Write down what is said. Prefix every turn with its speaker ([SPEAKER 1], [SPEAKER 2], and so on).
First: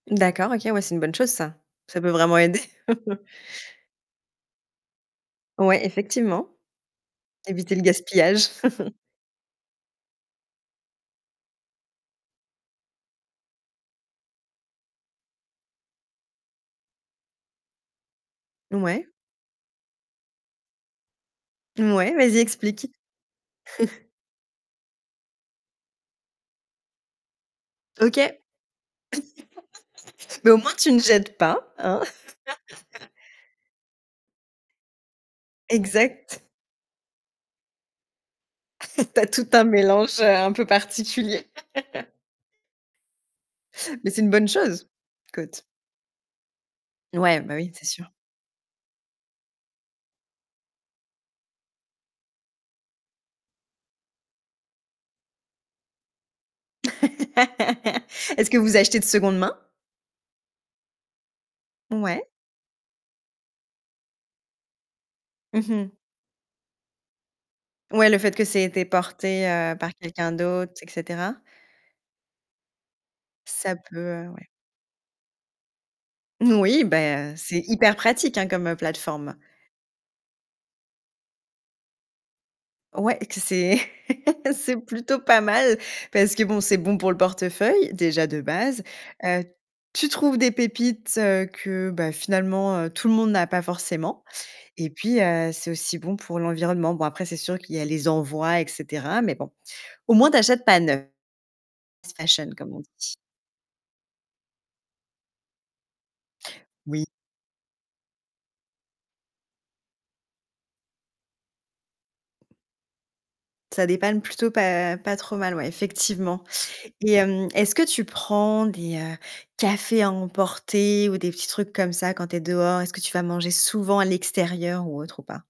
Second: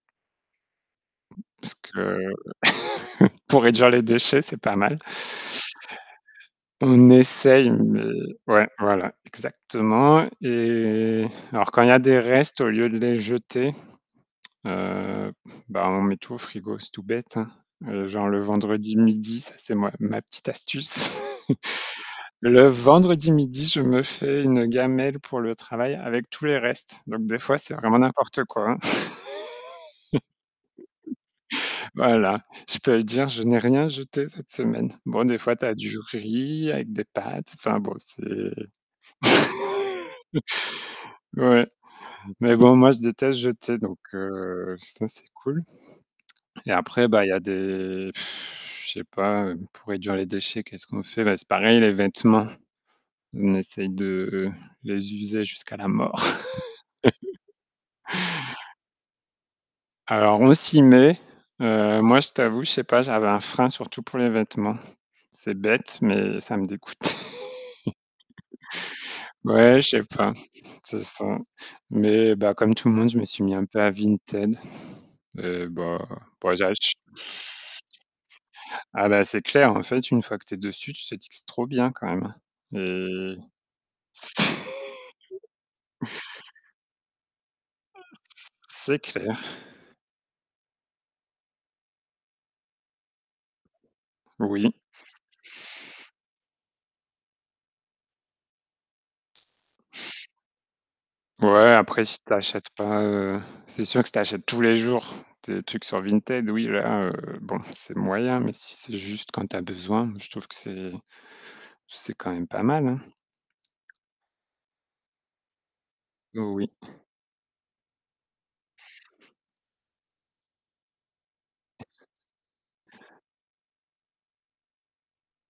[SPEAKER 1] D'accord, OK, ouais, c'est une bonne chose ça.
[SPEAKER 2] Parce
[SPEAKER 1] Ça peut
[SPEAKER 2] que
[SPEAKER 1] vraiment aider
[SPEAKER 2] pour réduire les déchets, c'est pas mal.
[SPEAKER 1] Ouais, effectivement,
[SPEAKER 2] On essaye,
[SPEAKER 1] éviter le
[SPEAKER 2] mais
[SPEAKER 1] gaspillage
[SPEAKER 2] ouais, voilà, exactement. Et alors, quand il y des restes, au lieu de les jeter, heu, bah, on met tout au frigo, c'est tout bête, hein. Heu, genre le vendredi
[SPEAKER 1] Ouais.
[SPEAKER 2] midi, ça c'est moi ma petite astuce
[SPEAKER 1] Ouais, vas-y
[SPEAKER 2] le
[SPEAKER 1] explique.
[SPEAKER 2] vendredi midi, je me fais une gamelle pour le travail avec tous les restes. Donc des fois, c'est vraiment
[SPEAKER 1] OK.
[SPEAKER 2] n'importe quoi
[SPEAKER 1] Mais au moins tu ne jettes pas, hein
[SPEAKER 2] Voilà, je peux le dire, je n'ai rien jeté cette semaine. Bon, des fois, tu as du
[SPEAKER 1] Exact.
[SPEAKER 2] riz avec des pâtes, enfin bon, c'est
[SPEAKER 1] Tu as tout un mélange un peu particulier
[SPEAKER 2] ouais. Mais bon, moi, je déteste jeter, donc
[SPEAKER 1] Mais c'est une bonne
[SPEAKER 2] heu,
[SPEAKER 1] chose.
[SPEAKER 2] ça c'est
[SPEAKER 1] Écoute.
[SPEAKER 2] cool. Et après, bah, il y
[SPEAKER 1] Ouais, bah, oui, c'est sûr.
[SPEAKER 2] des pff je sais pas, pour réduire les déchets, qu'est-ce qu'on fait? Bah, c'est pareil, les vêtements, on essaye de les user jusqu'à la mort
[SPEAKER 1] Est-ce que vous achetez de seconde main?
[SPEAKER 2] Alors, on s'y met. Heu, moi,
[SPEAKER 1] Ouais.
[SPEAKER 2] je t'avoue, je sais pas, j'avais un frein, surtout pour les vêtements. C'est
[SPEAKER 1] Mmh mh.
[SPEAKER 2] bête, mais ça me dégoûte
[SPEAKER 1] Ouais, le fait que ça ait été porté, heu,
[SPEAKER 2] Ouais, je
[SPEAKER 1] par
[SPEAKER 2] sais
[SPEAKER 1] quelqu'un
[SPEAKER 2] pas.
[SPEAKER 1] d'autre, et
[SPEAKER 2] C'est ça.
[SPEAKER 1] cetera.
[SPEAKER 2] Mais, bah, comme tout le monde, je me suis mis un
[SPEAKER 1] Ça
[SPEAKER 2] peu à
[SPEAKER 1] peut, heu, ouais
[SPEAKER 2] Vinted. Eh, bah
[SPEAKER 1] Oui,
[SPEAKER 2] [unintelligible]
[SPEAKER 1] beh, c'est hyper pratique, hein, comme
[SPEAKER 2] Ah, bah,
[SPEAKER 1] plateforme.
[SPEAKER 2] c'est clair, en fait, une fois que tu es dessus, tu te dis que c'est trop bien quand même, hein.
[SPEAKER 1] Ouais et
[SPEAKER 2] Et
[SPEAKER 1] que c'est c'est plutôt pas mal parce que bon, c'est bon pour le portefeuille, déjà de base.
[SPEAKER 2] C'est clair.
[SPEAKER 1] Heu, tu trouves des pépites que, bah, finalement, heu, tout le monde n'a pas forcément
[SPEAKER 2] Oui.
[SPEAKER 1] et puis, heu, c'est aussi bon pour l'environnement. Bon après, c'est sûr qu'il y a les envois, et cetera. Mais bon, au moins tu achètes pas neuf.
[SPEAKER 2] Ouais, après, si tu
[SPEAKER 1] Fashion
[SPEAKER 2] achètes
[SPEAKER 1] comme on
[SPEAKER 2] pas,
[SPEAKER 1] dit.
[SPEAKER 2] heu, c'est sûr que si tu achètes tous les jours, des trucs sur Vinted, oui,
[SPEAKER 1] Oui.
[SPEAKER 2] là, heu, bon, c'est moyen, mais si c'est juste quand tu as besoin, je trouve que c'est c'est quand même pas mal, hein.
[SPEAKER 1] Ça dépanne plutôt pas pas trop mal, ouais effectivement
[SPEAKER 2] Oui.
[SPEAKER 1] et hem, est-ce que tu prends des, heu, cafés à emporter, ou des petits trucs comme ça quand tu es dehors? Est-ce que tu vas manger souvent à l'extérieur, ou autre, ou pas?